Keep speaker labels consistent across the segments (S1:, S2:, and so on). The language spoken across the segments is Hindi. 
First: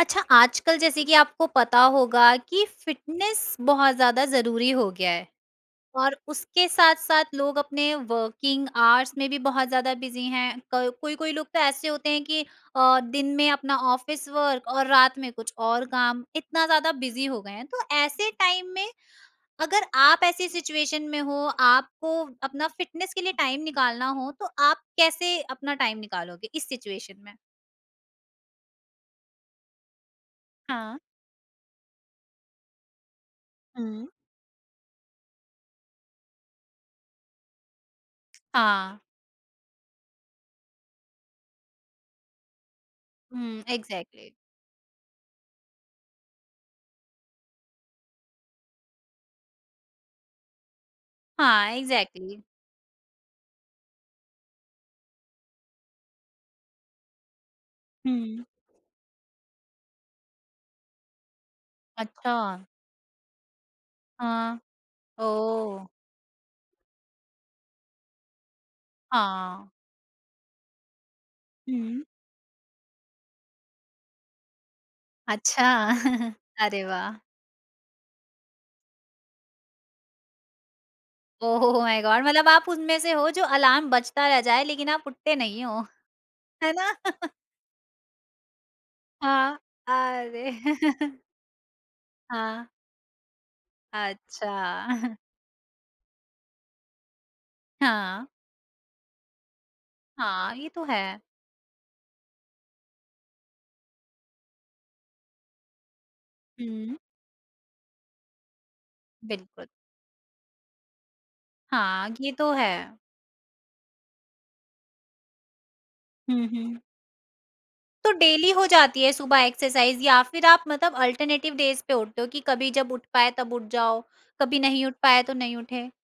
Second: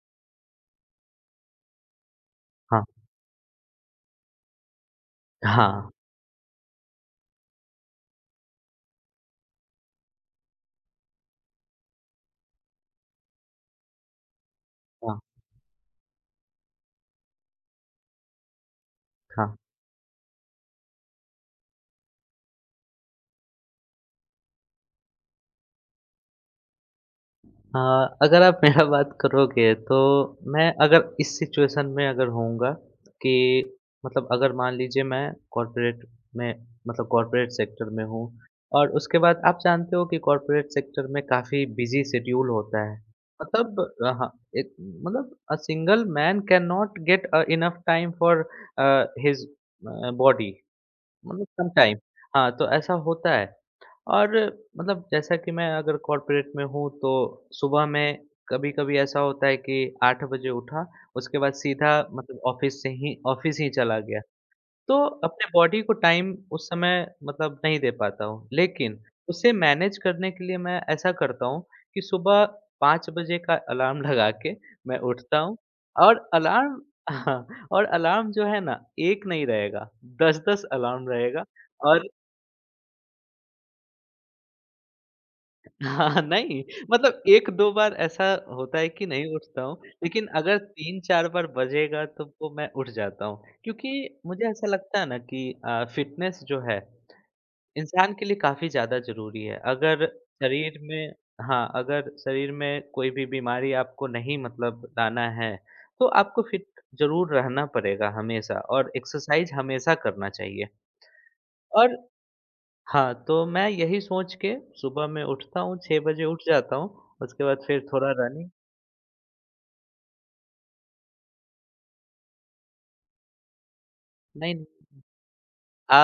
S1: अच्छा आजकल जैसे कि आपको पता होगा कि
S2: हाँ,
S1: फ़िटनेस बहुत ज़्यादा ज़रूरी हो गया है
S2: हाँ,
S1: और उसके साथ-साथ लोग अपने वर्किंग आवर्स में भी बहुत ज़्यादा बिज़ी हैं। क कोई-कोई लोग तो ऐसे होते हैं कि दिन में अपना ऑफ़िस वर्क और रात
S2: हाँ,
S1: में कुछ और काम, इतना ज़्यादा बिज़ी हो गए हैं। तो ऐसे टाइम में
S2: हाँ।
S1: अगर आप ऐसी सिचुएशन में हो, आपको अपना फ़िटनेस के लिए टाइम निकालना हो, तो आप कैसे अपना टाइम निकालोगे इस सिचुएशन में?
S2: अ, अगर आप मेरा बात करोगे तो मैं
S1: हाँ।
S2: अगर इस सिचुएशन में अगर होऊँगा कि
S1: हुँ।
S2: मतलब अगर मान लीजिए मैं कॉर्पोरेट में मतलब कॉर्पोरेट सेक्टर में हूँ और
S1: हाँ।
S2: उसके बाद आप जानते हो कि कॉर्पोरेट सेक्टर में काफ़ी बिज़ी शेड्यूल होता है।
S1: हुँ,
S2: मतलब
S1: एग्ज़ैक्टली।
S2: हाँ, एक मतलब single man can not get enough time for his body मतलब सम
S1: हाँ,
S2: टाइम।
S1: एग्ज़ैक्टली।
S2: हाँ, तो ऐसा होता है। और मतलब जैसा कि मैं अगर कॉर्पोरेट में हूँ तो सुबह में
S1: हुँ।
S2: कभी-कभी ऐसा होता है कि 8 बजे उठा, उसके बाद सीधा
S1: अच्छा,
S2: मतलब ऑफ़िस से ही ऑफ़िस ही चला गया।
S1: हाँ।
S2: तो अपने बॉडी
S1: ओह!
S2: को टाइम उस समय मतलब नहीं दे पाता हूँ। लेकिन उसे
S1: हाँ।
S2: मैनेज करने के लिए मैं ऐसा करता हूँ कि
S1: हुँ।
S2: सुबह 5 बजे का अलार्म लगा के मैं उठता हूँ
S1: अच्छा,
S2: और अलार्म
S1: अरे वाह!
S2: हाँ, और अलार्म जो है ना 1 नहीं रहेगा, 10-10 अलार्म रहेगा।
S1: ओह माय
S2: और
S1: गॉड! मतलब आप उनमें से हो जो अलार्म बजता रह जाए लेकिन आप उठते नहीं हो,
S2: हाँ, नहीं
S1: है ना?
S2: मतलब 1-2 बार ऐसा होता है कि नहीं
S1: हाँ,
S2: उठता हूँ, लेकिन
S1: अरे!
S2: अगर 3-4 बार बजेगा तो वो
S1: हाँ,
S2: मैं उठ जाता हूँ। क्योंकि मुझे
S1: अच्छा।
S2: ऐसा लगता है ना कि फ़िटनेस जो है, इंसान के
S1: हाँ,
S2: लिए काफ़ी ज़्यादा ज़रूरी है। अगर
S1: हाँ, ये
S2: शरीर
S1: तो है।
S2: में हाँ, अगर शरीर में कोई भी बीमारी आपको नहीं मतलब लाना है, तो आपको फ़िट
S1: हुँ।
S2: ज़रूर रहना पड़ेगा हमेशा और एक्सरसाइज़
S1: बिल्कुल,
S2: हमेशा करना चाहिए। और
S1: हाँ, ये तो है।
S2: हाँ, तो मैं यही सोच के सुबह मैं उठता हूँ, 6 बजे उठ
S1: हुँ,
S2: जाता
S1: हुँ।
S2: हूँ, उसके बाद फिर थोड़ा
S1: तो
S2: रनिंग।
S1: डेली हो जाती है सुबह एक्सरसाइज़ या फिर आप मतलब अल्टरनेटिव डेज़ पे उठते हो कि कभी जब उठ पाए तब उठ जाओ, कभी
S2: नहीं
S1: नहीं उठ पाए तो नहीं उठे?
S2: अ,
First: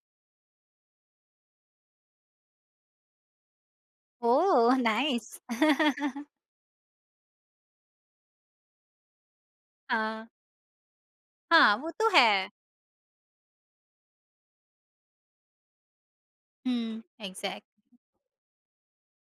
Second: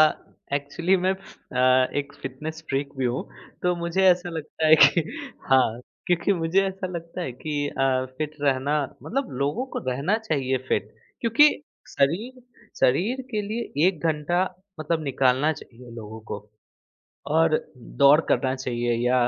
S2: एक्चुअली मैं एक फ़िटनेस फ्रीक भी हूँ, तो मुझे ऐसा लगता है
S1: ओह!
S2: कि
S1: नाइस।
S2: हाँ, क्योंकि मुझे ऐसा लगता है कि फ़िट रहना मतलब लोगों को रहना
S1: हाँ।
S2: चाहिए फ़िट। क्योंकि
S1: हाँ, वो तो
S2: शरीर
S1: है।
S2: शरीर के लिए 1 घंटा मतलब निकालना चाहिए लोगों को।
S1: हुँ,
S2: और
S1: एग्ज़ैक्ट।
S2: दौड़ करना चाहिए या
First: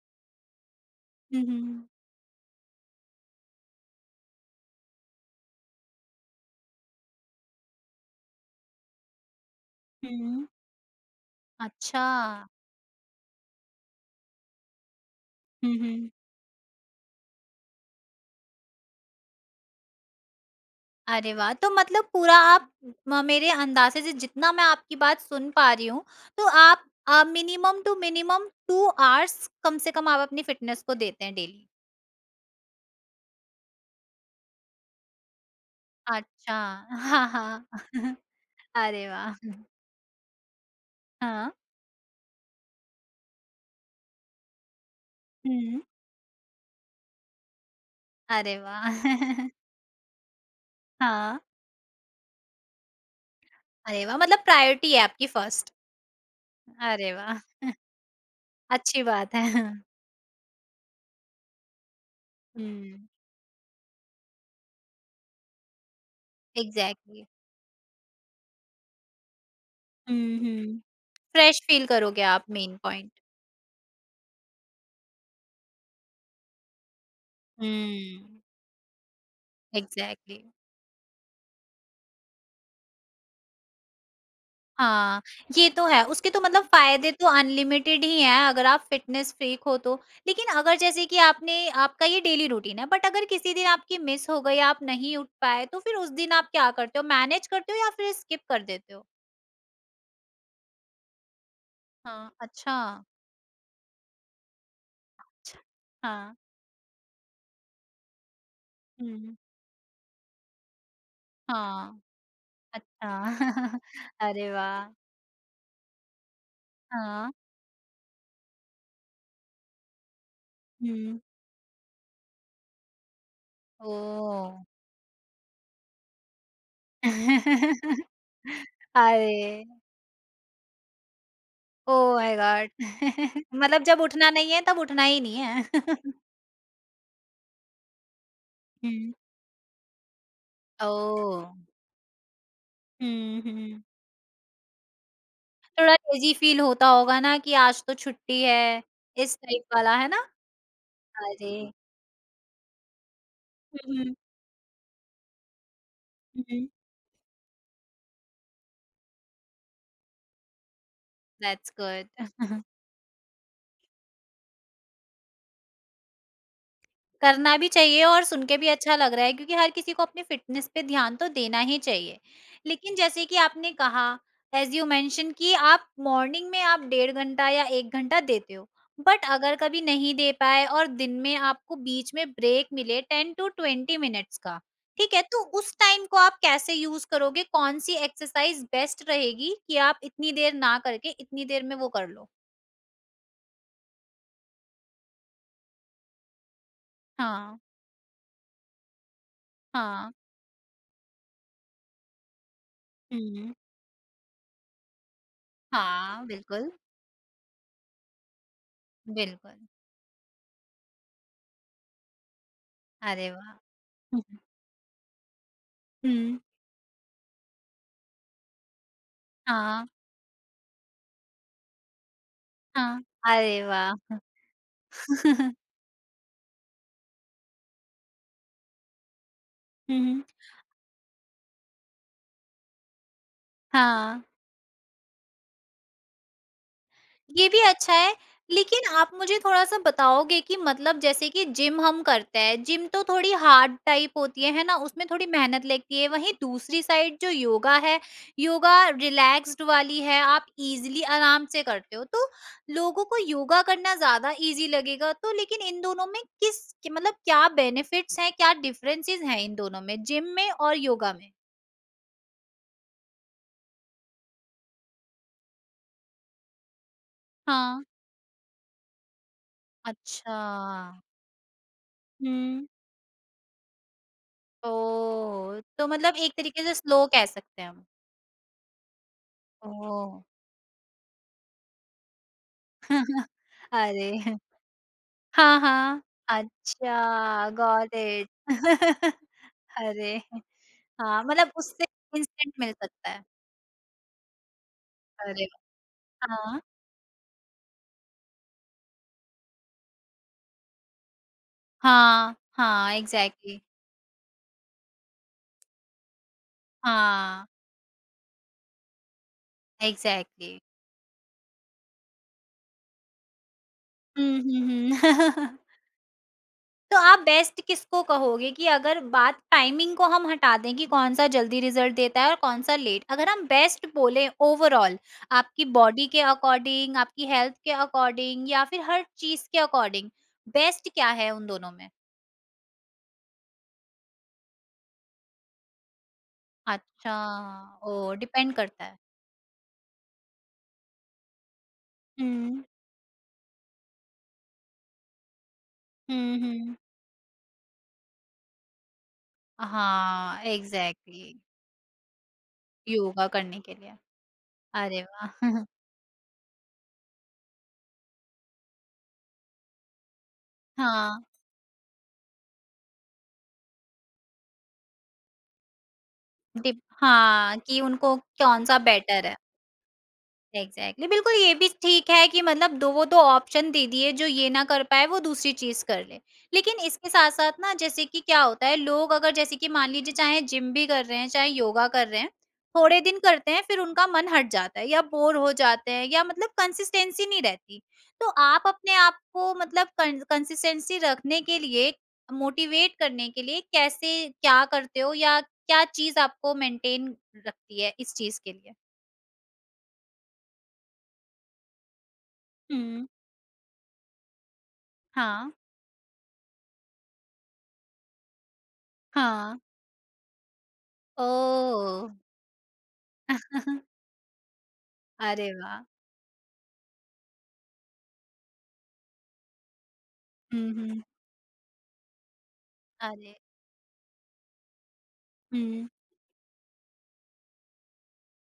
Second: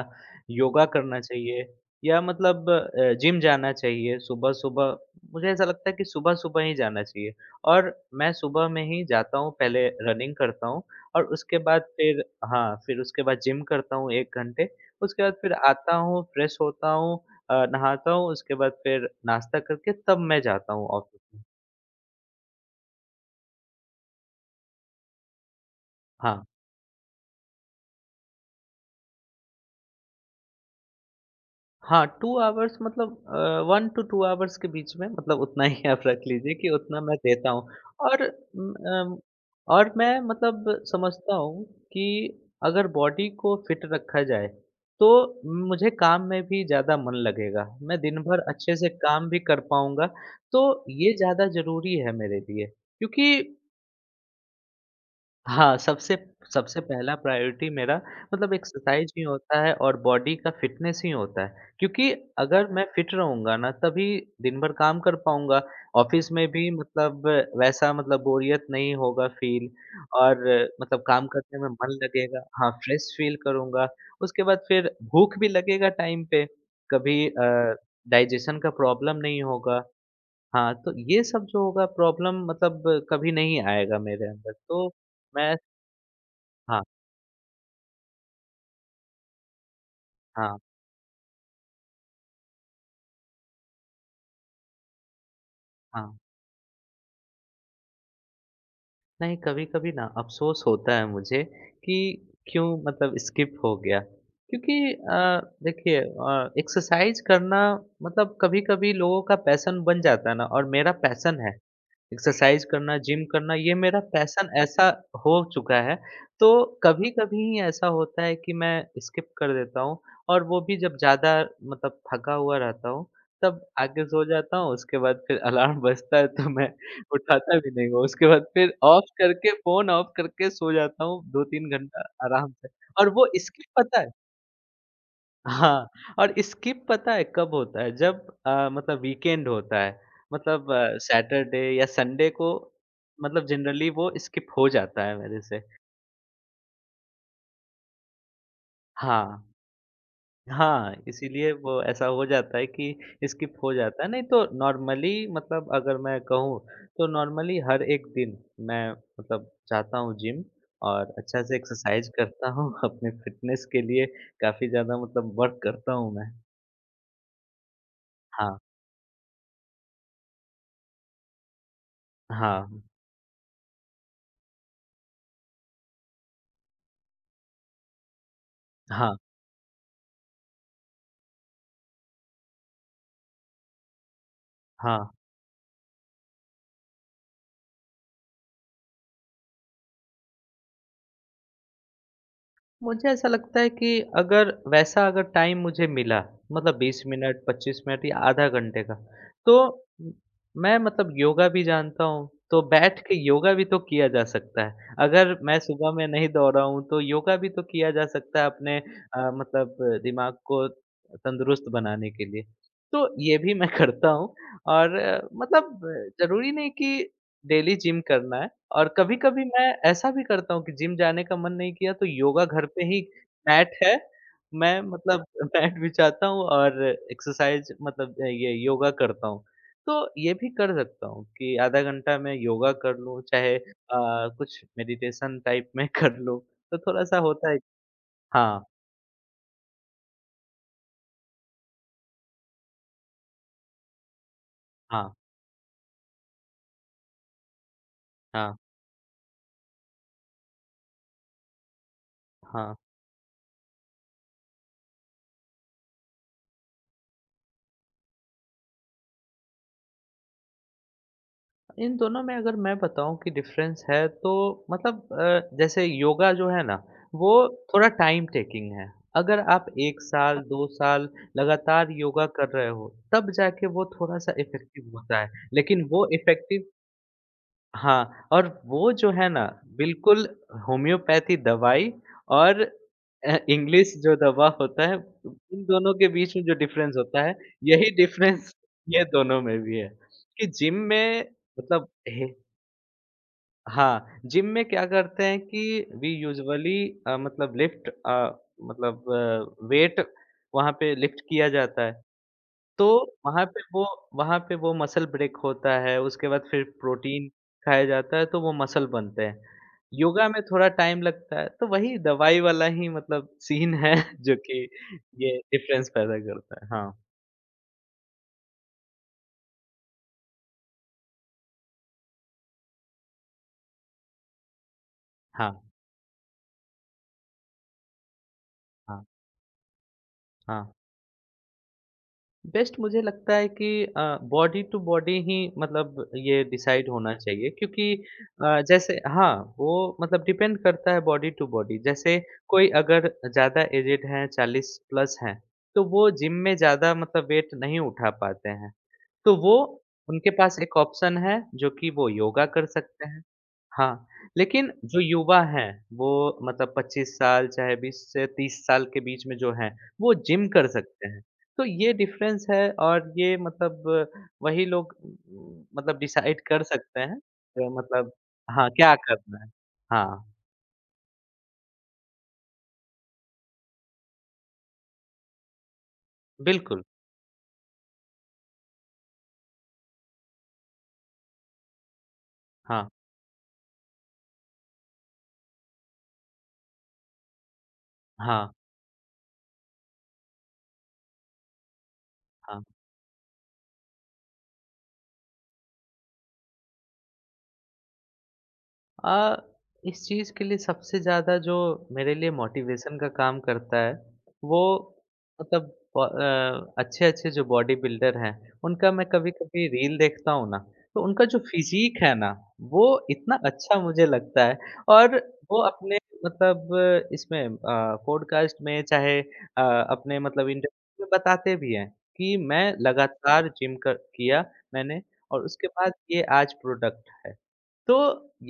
S2: योगा करना
S1: हुँ,
S2: चाहिए
S1: हुँ,
S2: या मतलब जिम जाना चाहिए सुबह-सुबह। मुझे ऐसा लगता है कि सुबह-सुबह ही जाना चाहिए और मैं सुबह में ही जाता हूँ, पहले रनिंग
S1: हुँ।
S2: करता हूँ और उसके बाद
S1: अच्छा।
S2: फिर हाँ, फिर उसके बाद जिम करता हूँ 1 घंटे। उसके बाद फिर
S1: हुँ,
S2: आता
S1: हुँ।
S2: हूँ, फ्रेश होता हूँ नहाता हूँ, उसके बाद फिर नाश्ता करके तब मैं जाता हूँ ऑफ़िस
S1: अरे
S2: में।
S1: वाह! तो मतलब पूरा आप म मेरे अंदाज़े से जितना मैं आपकी बात सुन पा रही हूँ,
S2: हाँ।
S1: तो आप मिनिमम टू मिनिमम 2 आवर्स कम से कम आप अपनी फ़िटनेस को देते हैं डेली?
S2: हाँ, 2 आवर्स मतलब 1 टू 2 आवर्स के बीच में मतलब उतना ही आप रख लीजिए
S1: अच्छा।
S2: कि उतना मैं
S1: हाँ,
S2: देता हूँ।
S1: हाँ।
S2: और उम,
S1: अरे
S2: अम,
S1: वाह!
S2: और मैं मतलब समझता
S1: हाँ।
S2: हूँ कि अगर बॉडी को फिट रखा जाए, तो
S1: हुँ।
S2: मुझे काम में भी ज़्यादा मन लगेगा। मैं दिन भर
S1: अरे
S2: अच्छे
S1: वाह!
S2: से काम भी कर पाऊँगा, तो ये
S1: हाँ।
S2: ज़्यादा ज़रूरी है मेरे लिए। क्योंकि
S1: अरे वाह! मतलब प्रायोरिटी है आपकी फर्स्ट।
S2: हाँ, सबसे सबसे
S1: अरे
S2: पहला
S1: वाह!
S2: प्रायोरिटी मेरा मतलब
S1: अच्छी
S2: एक्सरसाइज़ ही
S1: बात है।
S2: होता है और बॉडी का फिटनेस ही होता है। क्योंकि अगर मैं
S1: हुँ,
S2: फिट रहूँगा ना तभी दिन भर काम कर पाऊँगा। ऑफ़िस में भी
S1: एग्ज़ैक्टली।
S2: मतलब वैसा मतलब बोरियत नहीं होगा फ़ील
S1: हुँ,
S2: और
S1: हुँ।
S2: मतलब काम करने
S1: फ्रेश
S2: में
S1: फील
S2: मन
S1: करोगे
S2: लगेगा।
S1: आप
S2: हाँ,
S1: मेन पॉइंट।
S2: फ्रेश फ़ील करूँगा। उसके बाद फिर भूख भी लगेगा टाइम पे। कभी
S1: हुँ,
S2: डाइजेशन का प्रॉब्लम नहीं होगा।
S1: एग्ज़ैक्टली।
S2: हाँ, तो ये सब जो होगा प्रॉब्लम मतलब कभी नहीं आएगा मेरे अंदर। तो
S1: हाँ,
S2: मैं
S1: ये तो है। उसके तो मतलब
S2: हाँ,
S1: फ़ायदे तो अनलिमिटेड ही हैं अगर आप फिटनेस फ्रीक हो तो। लेकिन
S2: हाँ,
S1: अगर जैसे कि आपने आपका ये डेली रूटीन है बट अगर किसी दिन आपकी मिस हो गई, आप नहीं उठ पाए, तो फिर उस
S2: हाँ।
S1: दिन आप क्या करते हो? मैनेज करते हो या फिर स्किप कर देते हो?
S2: नहीं, कभी-कभी ना अफ़सोस होता है मुझे कि
S1: हाँ,
S2: क्यों
S1: अच्छा।
S2: मतलब स्किप हो गया। क्योंकि
S1: अच्छा।
S2: देखिए
S1: हाँ।
S2: एक्सरसाइज़ करना मतलब कभी-कभी लोगों
S1: हुँ।
S2: का पैशन बन जाता है ना और मेरा पैशन है।
S1: हाँ।
S2: एक्सरसाइज़ करना,
S1: अच्छा।
S2: जिम करना ये मेरा पैशन
S1: अरे
S2: ऐसा
S1: वाह!
S2: हो चुका है, तो
S1: हाँ।
S2: कभी-कभी ऐसा होता है कि मैं स्किप कर देता हूँ और वो भी जब
S1: हुँ।
S2: ज़्यादा मतलब थका हुआ रहता हूँ, तब आके सो
S1: ओह!
S2: जाता हूँ, उसके बाद फिर अलार्म बजता है तो मैं उठाता भी नहीं हूँ। उसके बाद फिर ऑफ करके
S1: अरे!
S2: फ़ोन ऑफ करके सो जाता हूँ 2-3 घंटा
S1: ओह माय
S2: आराम से।
S1: गॉड!
S2: और वो स्किप
S1: मतलब
S2: पता
S1: जब
S2: है
S1: उठना नहीं है तब उठना ही नहीं है।
S2: हाँ, और स्किप पता है कब होता है? जब मतलब
S1: हुँ।
S2: वीकेंड होता है, मतलब
S1: ओह!
S2: सैटरडे या संडे को
S1: हुँ,
S2: मतलब
S1: हुँ।
S2: जनरली वो स्किप हो जाता है मेरे से।
S1: थोड़ा लेज़ी फ़ील होता होगा ना कि आज तो छुट्टी है, इस
S2: हाँ,
S1: टाइप वाला, है ना?
S2: हाँ, इसीलिए वो
S1: अरे!
S2: ऐसा हो जाता है कि स्किप हो
S1: हुँ,
S2: जाता है,
S1: हुँ।
S2: नहीं तो नॉर्मली मतलब अगर मैं
S1: हुँ,
S2: कहूँ,
S1: हुँ।
S2: तो नॉर्मली हर एक दिन मैं मतलब जाता हूँ जिम और अच्छा से
S1: दैट्स
S2: एक्सरसाइज
S1: गुड।
S2: करता हूँ, अपने फिटनेस के लिए काफ़ी ज़्यादा मतलब वर्क करता हूँ मैं।
S1: करना भी चाहिए और सुन
S2: हाँ,
S1: के भी अच्छा लग रहा है क्योंकि हर किसी को अपनी फिटनेस पे ध्यान तो देना ही चाहिए।
S2: हाँ,
S1: लेकिन जैसे कि आपने कहा एज़ यू मेंशन कि आप मॉर्निंग में आप डेढ़ घंटा या 1 घंटा देते हो।
S2: हाँ,
S1: बट अगर कभी नहीं दे पाए और दिन में आपको बीच में ब्रेक मिले 10 टू 20 मिनट्स का,
S2: हाँ।
S1: ठीक है? तो उस टाइम को आप कैसे यूज़ करोगे? कौन-सी एक्सरसाइज बेस्ट रहेगी कि आप इतनी देर ना करके इतनी देर में वो कर लो?
S2: मुझे ऐसा लगता है कि अगर वैसा अगर टाइम मुझे मिला मतलब 20 मिनट
S1: हाँ,
S2: 25 मिनट या आधा घंटे का तो म-
S1: हाँ।
S2: मैं मतलब योगा भी जानता हूँ तो बैठ के योगा
S1: हुँ।
S2: भी तो किया जा सकता है अगर मैं सुबह में
S1: हाँ,
S2: नहीं दौड़ा
S1: बिल्कुल,
S2: हूँ तो योगा भी तो किया जा सकता है अपने
S1: बिल्कुल।
S2: मतलब दिमाग को तंदुरुस्त बनाने के लिए तो
S1: अरे
S2: ये
S1: वाह!
S2: भी मैं करता
S1: हुँ,
S2: हूँ
S1: हुँ।
S2: और मतलब
S1: हुँ,
S2: जरूरी नहीं कि डेली जिम करना है और कभी-कभी मैं
S1: हाँ,
S2: ऐसा भी करता हूँ कि जिम जाने का मन नहीं किया तो योगा घर पे ही
S1: हाँ। अरे
S2: मैट है,
S1: वाह!
S2: मैं मतलब मैट बिछाता हूँ और एक्सरसाइज मतलब ये योगा करता हूँ।
S1: हुँ,
S2: तो
S1: हुँ।
S2: ये भी कर सकता हूँ कि आधा घंटा मैं योगा कर लूँ, चाहे
S1: हाँ,
S2: कुछ मेडिटेशन टाइप में कर लूँ, तो थोड़ा-सा
S1: ये
S2: होता है।
S1: भी अच्छा है,
S2: हाँ,
S1: लेकिन आप मुझे थोड़ा-सा बताओगे कि मतलब जैसे कि जिम हम करते हैं, जिम तो थोड़ी हार्ड टाइप होती है ना? उसमें
S2: हाँ,
S1: थोड़ी मेहनत लगती है, वहीं दूसरी साइड जो योगा है,
S2: हाँ,
S1: योगा रिलैक्स्ड वाली है, आप ईज़िली आराम से करते हो। तो
S2: हाँ।
S1: लोगों को योगा करना ज़्यादा ईज़ी लगेगा, तो लेकिन इन दोनों में किस कि मतलब क्या बेनिफिट्स हैं, क्या डिफरेंसेस हैं इन दोनों में, जिम में और योगा में?
S2: इन दोनों में अगर मैं बताऊँ कि डिफ़रेंस है तो मतलब जैसे योगा जो है ना वो
S1: हाँ।
S2: थोड़ा टाइम टेकिंग है। अगर आप 1 साल,
S1: अच्छा।
S2: 2 साल लगातार योगा कर
S1: हुँ।
S2: रहे हो तब जाके वो थोड़ा-सा इफ़ेक्टिव होता है।
S1: ओह!
S2: लेकिन
S1: तो
S2: वो
S1: मतलब एक
S2: इफ़ेक्टिव
S1: तरीके से स्लो कह सकते हैं हम।
S2: हाँ, और वो जो है ना
S1: ओह!
S2: बिल्कुल होम्योपैथी दवाई और इंग्लिश
S1: अरे!
S2: जो दवा होता है
S1: हाँ,
S2: इन दोनों
S1: हाँ।
S2: के बीच में जो डिफ़रेंस होता है
S1: अच्छा,
S2: यही
S1: गॉट इट।
S2: डिफ़रेंस ये दोनों में भी है
S1: अरे!
S2: कि जिम में
S1: हाँ, मतलब उससे
S2: मतलब हे
S1: इंस्टेंट मिल सकता है।
S2: हाँ, जिम में क्या करते हैं
S1: अरे
S2: कि
S1: वाह!
S2: वी
S1: हाँ।
S2: यूजुअली मतलब लिफ्ट मतलब वेट वहाँ पे लिफ्ट किया जाता है।
S1: हाँ,
S2: तो
S1: हाँ,
S2: वहाँ
S1: एग्ज़ैक्टली।
S2: पे वो वहाँ पे वो मसल ब्रेक होता है, उसके बाद फिर प्रोटीन
S1: हाँ,
S2: खाया जाता है, तो वो मसल बनते हैं। योगा में
S1: एग्ज़ैक्टली।
S2: थोड़ा टाइम लगता है, तो वही दवाई वाला ही मतलब सीन है
S1: हुँ,
S2: जो
S1: हुँ,
S2: कि ये
S1: हुँ।
S2: डिफरेंस पैदा करता है। हाँ,
S1: तो आप बेस्ट किसको कहोगे कि अगर बात टाइमिंग को हम हटा दें कि कौन-सा जल्दी रिज़ल्ट देता है और कौन-सा लेट। अगर हम बेस्ट बोलें ओवरऑल
S2: हाँ,
S1: आपकी बॉडी के अकॉर्डिंग, आपकी हेल्थ के अकॉर्डिंग या फिर
S2: हाँ,
S1: हर चीज़ के अकॉर्डिंग,
S2: हाँ।
S1: बेस्ट क्या है उन दोनों में?
S2: बेस्ट मुझे लगता है कि बॉडी टू बॉडी ही मतलब ये डिसाइड
S1: अच्छा,
S2: होना चाहिए क्योंकि
S1: ओह! डिपेंड करता
S2: जैसे
S1: है।
S2: हाँ वो मतलब डिपेंड करता है बॉडी टू बॉडी जैसे
S1: हुँ।
S2: कोई अगर ज़्यादा एजेड हैं 40+ हैं तो वो जिम
S1: हुँ,
S2: में
S1: हुँ।
S2: ज़्यादा मतलब वेट नहीं उठा पाते हैं तो वो उनके
S1: हाँ,
S2: पास एक ऑप्शन
S1: एग्ज़ैक्टली
S2: है जो कि वो योगा कर सकते हैं।
S1: योगा करने के लिए।
S2: हाँ, लेकिन जो
S1: अरे वाह!
S2: युवा हैं, वो मतलब 25 साल चाहे 20 से 30 साल के बीच में जो हैं, वो जिम कर सकते हैं।
S1: हाँ,
S2: तो ये डिफ़रेंस है और ये मतलब वही लोग मतलब डिसाइड कर
S1: डिप
S2: सकते हैं
S1: हाँ,
S2: कि
S1: कि
S2: मतलब
S1: उनको
S2: हाँ,
S1: कौन-सा
S2: क्या
S1: बेटर है।
S2: करना है। हाँ,
S1: एग्जैक्टली exactly. बिल्कुल ये भी ठीक है कि मतलब दो वो तो ऑप्शन दे दिए जो ये ना कर पाए वो दूसरी चीज कर ले लेकिन
S2: बिल्कुल।
S1: इसके साथ साथ ना जैसे कि क्या होता है लोग अगर जैसे कि मान लीजिए चाहे जिम भी कर रहे हैं चाहे योगा कर रहे हैं
S2: हाँ,
S1: थोड़े दिन करते हैं फिर उनका मन हट जाता है या बोर हो जाते हैं या मतलब कंसिस्टेंसी नहीं रहती तो
S2: हाँ,
S1: आप अपने आप को मतलब कंसिस्टेंसी रखने के लिए
S2: हाँ।
S1: मोटिवेट करने के लिए कैसे क्या करते हो या क्या चीज आपको मेंटेन रखती है इस चीज के लिए
S2: आ, इस चीज़ के लिए सबसे ज़्यादा जो मेरे लिए मोटिवेशन
S1: हम्म
S2: का काम करता है, वो
S1: हाँ
S2: मतलब अच्छे-अच्छे जो बॉडी बिल्डर हैं, उनका मैं
S1: हाँ,
S2: कभी-कभी रील देखता हूँ ना, तो उनका जो
S1: ओह!
S2: फ़िज़ीक है ना, वो इतना अच्छा मुझे लगता है। और
S1: अरे
S2: वो
S1: वाह!
S2: अपने मतलब इसमें इसमें पॉडकास्ट में चाहे अपने मतलब
S1: हुँ, हुँ।
S2: इंटरव्यू में बताते भी हैं कि मैं
S1: अरे!
S2: लगातार जिम कर किया मैंने और उसके
S1: हुँ।
S2: बाद ये आज प्रोडक्ट है। तो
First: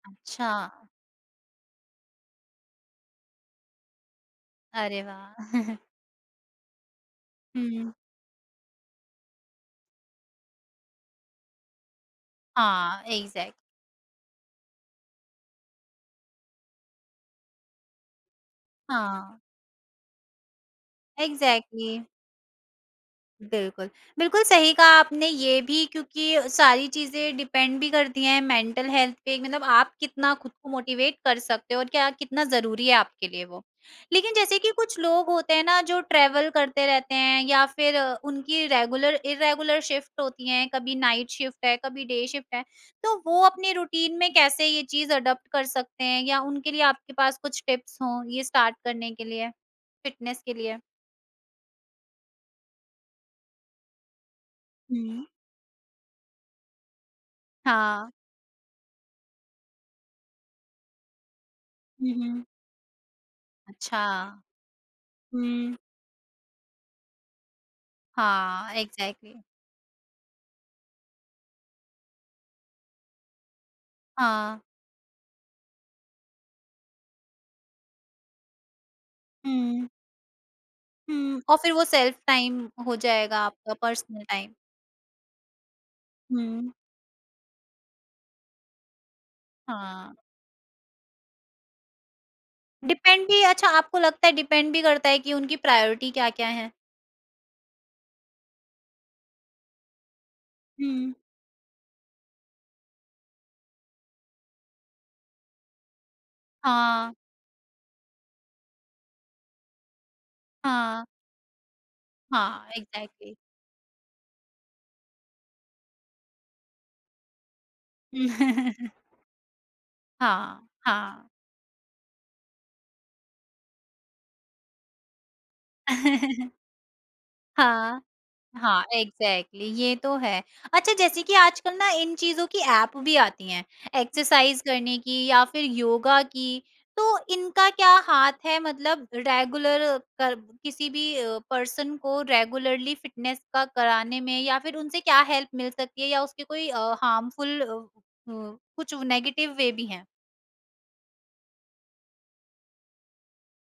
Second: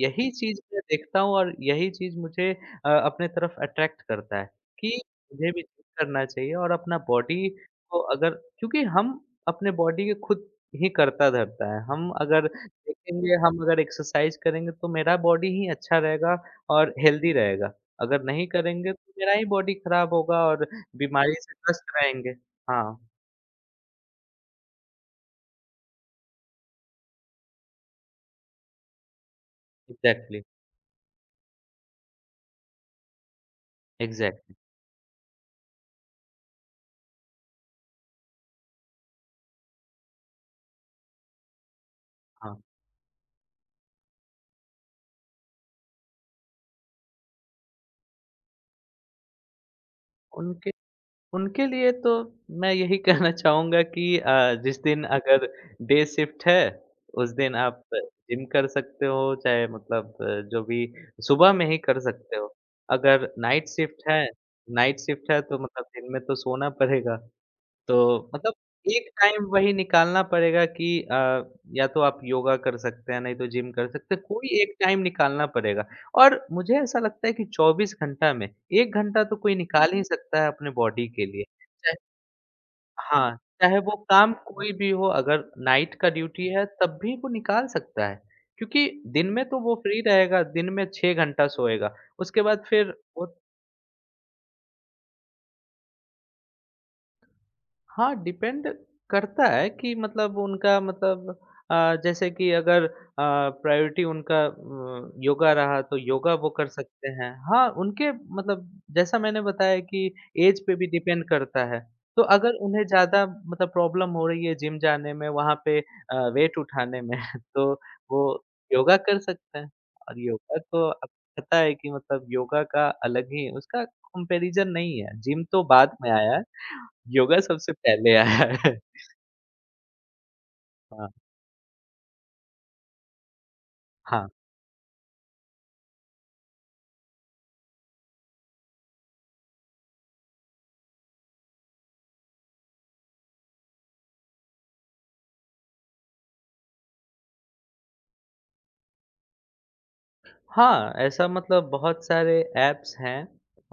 S2: यही
S1: अच्छा,
S2: चीज़ मैं देखता हूँ और यही चीज़ मुझे अपने तरफ अट्रैक्ट करता है कि
S1: अरे वाह!
S2: मुझे भी जिम करना चाहिए और अपना बॉडी
S1: हुँ।
S2: को अगर क्योंकि हम अपने बॉडी के खुद ही करता धरता है। हम अगर
S1: हाँ,
S2: देखेंगे,
S1: एग्ज़ैक्ट
S2: हम अगर एक्सरसाइज़ करेंगे तो मेरा बॉडी ही अच्छा रहेगा और हेल्दी रहेगा। अगर नहीं करेंगे तो मेरा
S1: हाँ,
S2: ही बॉडी खराब होगा और बीमारी से
S1: एग्ज़ैक्टली
S2: ग्रस्त रहेंगे। हाँ,
S1: बिल्कुल, बिल्कुल सही कहा आपने ये भी क्योंकि सारी चीज़ें डिपेंड भी करती हैं मेंटल हेल्थ पे मतलब आप कितना
S2: एग्ज़ैक्टली,
S1: खुद को मोटिवेट कर सकते हो और क्या कितना ज़रूरी है आपके लिए वो। लेकिन
S2: एग्ज़ैक्टली।
S1: जैसे कि कुछ लोग होते हैं ना जो ट्रैवल करते रहते हैं या फिर उनकी रेगुलर इर्रेगुलर शिफ्ट होती हैं, कभी नाइट शिफ्ट है, कभी डे
S2: हाँ,
S1: शिफ्ट है, तो वो अपने रूटीन में कैसे ये चीज़ अडॉप्ट कर सकते हैं या उनके लिए आपके पास कुछ टिप्स हों ये स्टार्ट करने के लिए, फिटनेस के
S2: उन
S1: लिए?
S2: उनके लिए तो मैं यही कहना चाहूँगा कि जिस दिन
S1: हुँ।
S2: अगर डे शिफ्ट है, उस दिन आप
S1: हाँ।
S2: जिम कर सकते हो, चाहे मतलब जो भी सुबह में ही कर
S1: हुँ,
S2: सकते
S1: हुँ।
S2: हो। अगर
S1: अच्छा।
S2: नाइट शिफ्ट है तो
S1: हुँ।
S2: मतलब दिन में तो सोना पड़ेगा। तो मतलब
S1: हाँ,
S2: एक
S1: एग्ज़ैक्टली।
S2: टाइम वही निकालना पड़ेगा कि या तो आप योगा कर सकते हैं, नहीं तो जिम कर सकते हैं, कोई
S1: हाँ।
S2: एक टाइम निकालना पड़ेगा। और मुझे ऐसा लगता है कि 24 घंटा में 1 घंटा तो कोई
S1: हुँ,
S2: निकाल ही सकता है अपने बॉडी के
S1: हुँ।
S2: लिए।
S1: और फिर वो
S2: चाहे
S1: सेल्फ टाइम हो
S2: हाँ,
S1: जाएगा आपका
S2: चाहे वो
S1: पर्सनल
S2: काम
S1: टाइम।
S2: कोई भी हो अगर नाइट का ड्यूटी है
S1: हुँ।
S2: तब भी वो निकाल सकता है। क्योंकि दिन में तो वो फ्री
S1: हाँ,
S2: रहेगा, दिन में 6 घंटा सोएगा, उसके बाद फिर वो
S1: डिपेंड भी अच्छा आपको लगता है डिपेंड भी करता है कि उनकी प्रायोरिटी क्या-क्या है?
S2: हाँ, डिपेंड करता है कि मतलब उनका
S1: हुँ।
S2: मतलब जैसे कि अगर प्रायोरिटी उनका योगा रहा तो योगा वो कर सकते
S1: हाँ,
S2: हैं। हाँ, उनके मतलब जैसा मैंने बताया कि ऐज पे भी
S1: हाँ,
S2: डिपेंड करता है। तो अगर
S1: हाँ,
S2: उन्हें ज़्यादा
S1: एग्ज़ैक्टली।
S2: मतलब प्रॉब्लम हो रही है जिम जाने में, वहाँ पे वेट उठाने में तो वो
S1: हुँ।
S2: योगा कर सकते हैं। और योगा
S1: हाँ,
S2: तो आपको
S1: हाँ।
S2: पता है कि मतलब योगा का अलग ही उसका कंपैरिज़न नहीं है, जिम तो बाद में आया है। योगा सबसे
S1: हाँ।
S2: पहले आया है।
S1: हाँ, एग्ज़ैक्टली ये तो है। अच्छा
S2: हाँ,
S1: जैसे कि आजकल ना इन चीज़ों की ऐप भी आती हैं,
S2: हाँ।
S1: एक्सरसाइज़ करने की या फिर योगा की, तो इनका क्या हाथ है मतलब रेगुलर कर किसी भी पर्सन को रेगुलरली फिटनेस का कराने में या फिर उनसे क्या हेल्प मिल सकती है या उसके कोई हार्मफुल कुछ नेगेटिव वे भी हैं?
S2: हाँ, ऐसा मतलब बहुत सारे ऐप्स हैं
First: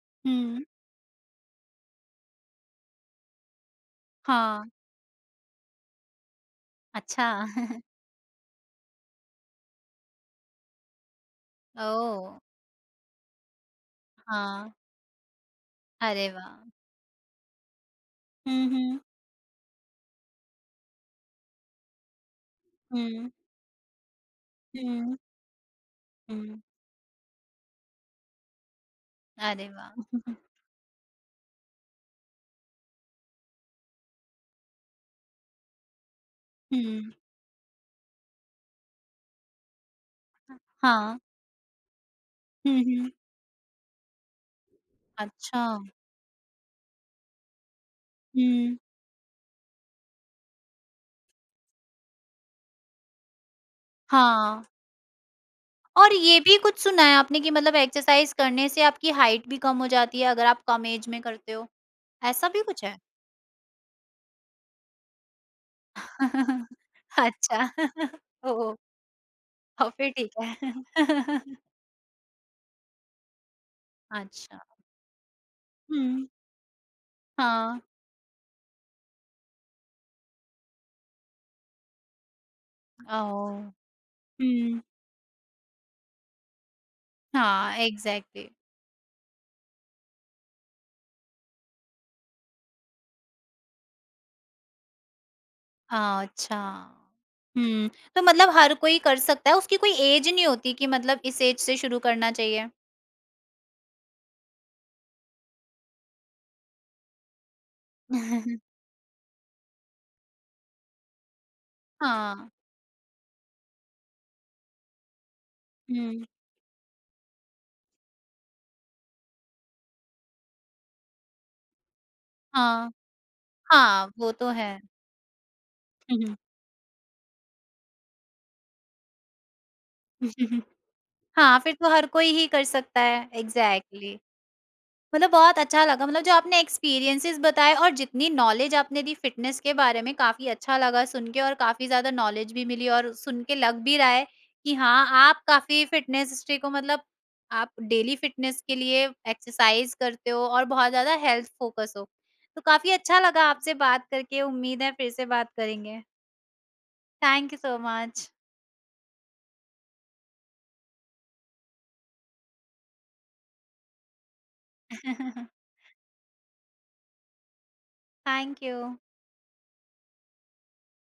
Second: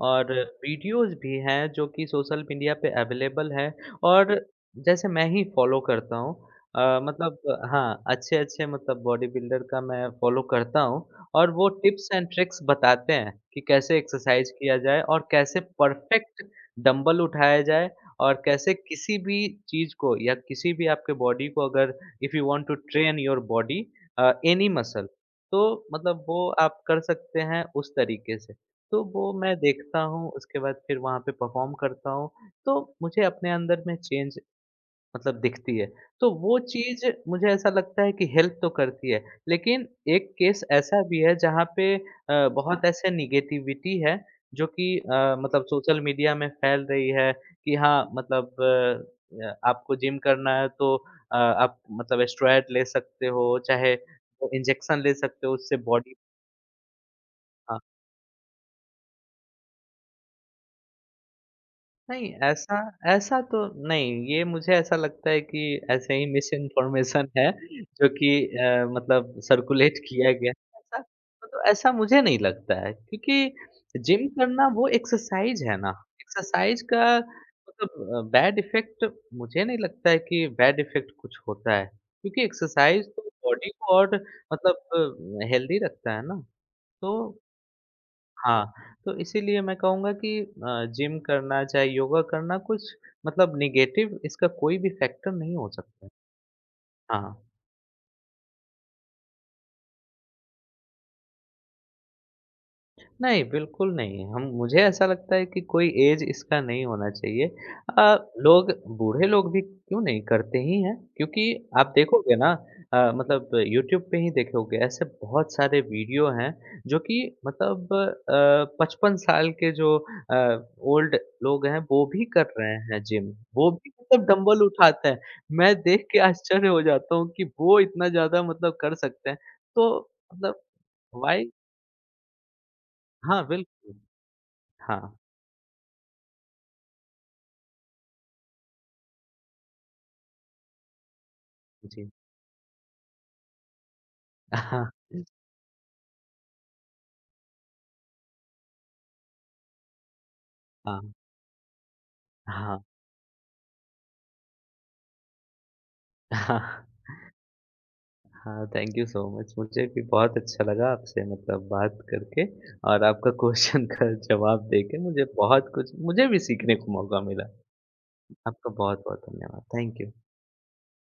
S2: और
S1: हुँ,
S2: वीडियोज़ भी हैं जो कि सोशल मीडिया पे अवेलेबल हैं और
S1: हाँ,
S2: जैसे मैं ही फ़ॉलो करता हूँ।
S1: अच्छा।
S2: मतलब हाँ, अच्छे-अच्छे मतलब बॉडी बिल्डर का मैं फ़ॉलो करता हूँ और वो टिप्स
S1: ओह!
S2: एंड ट्रिक्स बताते हैं कि कैसे एक्सरसाइज़
S1: हाँ,
S2: किया जाए और कैसे
S1: अरे
S2: परफ़ेक्ट
S1: वाह!
S2: डंबल उठाया जाए और
S1: हुँ,
S2: कैसे
S1: हुँ,
S2: किसी भी चीज़ को या किसी भी आपके बॉडी को अगर if you want to train
S1: हुँ,
S2: योर बॉडी एनी मसल
S1: हुँ,
S2: तो मतलब वो
S1: हुँ।
S2: आप कर सकते हैं उस तरीके से। तो वो मैं
S1: अरे वाह!
S2: देखता हूँ उसके बाद फिर वहाँ पे परफ़ॉर्म करता हूँ। तो मुझे अपने अंदर में चेंज मतलब दिखती है। तो वो
S1: हुँ।
S2: चीज़ मुझे ऐसा लगता है कि हेल्प तो करती है, लेकिन एक केस ऐसा भी
S1: हाँ।
S2: है जहाँ पे
S1: हुँ,
S2: बहुत ऐसे
S1: हुँ।
S2: नेगेटिविटी है जो कि
S1: अच्छा।
S2: मतलब सोशल मीडिया में फैल रही है कि हाँ, मतलब
S1: हुँ।
S2: आपको जिम करना है तो आप मतलब स्टेरॉयड ले सकते हो, चाहे वो
S1: हाँ,
S2: इंजेक्शन ले सकते हो उससे
S1: और
S2: बॉडी।
S1: ये भी कुछ सुना है आपने कि मतलब
S2: हाँ।
S1: एक्सरसाइज़ करने से आपकी हाइट भी कम हो जाती है अगर आप कम एज में करते हो,
S2: नहीं,
S1: ऐसा भी
S2: ऐसा
S1: कुछ है?
S2: ऐसा तो नहीं, ये मुझे ऐसा लगता है कि ऐसे ही मिस इन्फॉर्मेशन है
S1: अच्छा।
S2: जो कि
S1: ओह!
S2: मतलब
S1: और
S2: सर्कुलेट
S1: फिर
S2: किया
S1: ठीक
S2: गया
S1: है।
S2: है। ऐसा मुझे नहीं लगता है क्योंकि जिम
S1: अच्छा।
S2: करना वो एक्सरसाइज है ना,
S1: हुँ,
S2: एक्सरसाइज का
S1: हाँ।
S2: मतलब बैड इफ़ेक्ट मुझे नहीं लगता है कि बैड इफ़ेक्ट कुछ होता है क्योंकि एक्सरसाइज तो
S1: ओह!
S2: बॉडी को और मतलब
S1: हुँ,
S2: हेल्दी रखता है ना, तो
S1: हाँ, एग्ज़ैक्टली।
S2: हाँ, तो इसीलिए मैं कहूँगा कि जिम करना चाहे योगा करना कुछ मतलब नेगेटिव इसका कोई भी फैक्टर नहीं हो सकता है।
S1: अच्छा।
S2: हाँ,
S1: हुँ, तो मतलब हर कोई कर सकता है, उसकी कोई एज नहीं होती कि मतलब इस एज से शुरू करना चाहिए?
S2: नहीं, बिल्कुल नहीं। हम मुझे ऐसा लगता है कि कोई ऐज इसका नहीं होना चाहिए। अ, लोग बूढ़े लोग भी क्यों नहीं करते ही हैं, क्योंकि आप देखोगे
S1: हाँ,
S2: ना मतलब यूट्यूब पे ही देखोगे ऐसे बहुत सारे
S1: हुँ,
S2: वीडियो हैं जो कि मतलब 55 साल के जो ओल्ड लोग हैं वो भी कर रहे
S1: हाँ,
S2: हैं जिम। वो भी
S1: हाँ,
S2: मतलब
S1: वो तो
S2: डंबल
S1: है।
S2: उठाते हैं। मैं देख के
S1: हुँ, हुँ।
S2: आश्चर्य हो जाता हूँ कि वो इतना ज़्यादा मतलब कर सकते हैं। तो मतलब व्हाई
S1: हाँ, फिर तो हर कोई ही कर सकता है,
S2: हाँ, बिल्कुल।
S1: एग्ज़ैक्टली।
S2: हाँ।
S1: मतलब बहुत अच्छा लगा मतलब जो आपने एक्सपीरियंसेस बताए और जितनी नॉलेज आपने दी फ़िटनेस के बारे में काफ़ी अच्छा लगा सुन के और काफ़ी
S2: जी।
S1: ज़्यादा नॉलेज भी मिली और सुन के लग भी रहा है कि
S2: हाँ,
S1: हाँ, आप काफ़ी फ़िटनेस हिस्ट्री को मतलब आप डेली फ़िटनेस के लिए एक्सरसाइज़ करते हो और बहुत
S2: हाँ,
S1: ज़्यादा हेल्थ फ़ोकस हो। तो
S2: हाँ,
S1: काफ़ी अच्छा लगा आपसे बात करके, उम्मीद है फिर से बात करेंगे।
S2: हाँ,
S1: Thank you so much.
S2: हाँ, थैंक यू सो मच। मुझे भी बहुत अच्छा लगा आपसे मतलब बात करके और आपका क्वेश्चन का जवाब देके मुझे बहुत कुछ मुझे भी सीखने को मौका मिला।
S1: Thank
S2: आपका
S1: you.
S2: बहुत-बहुत धन्यवाद। Thank you.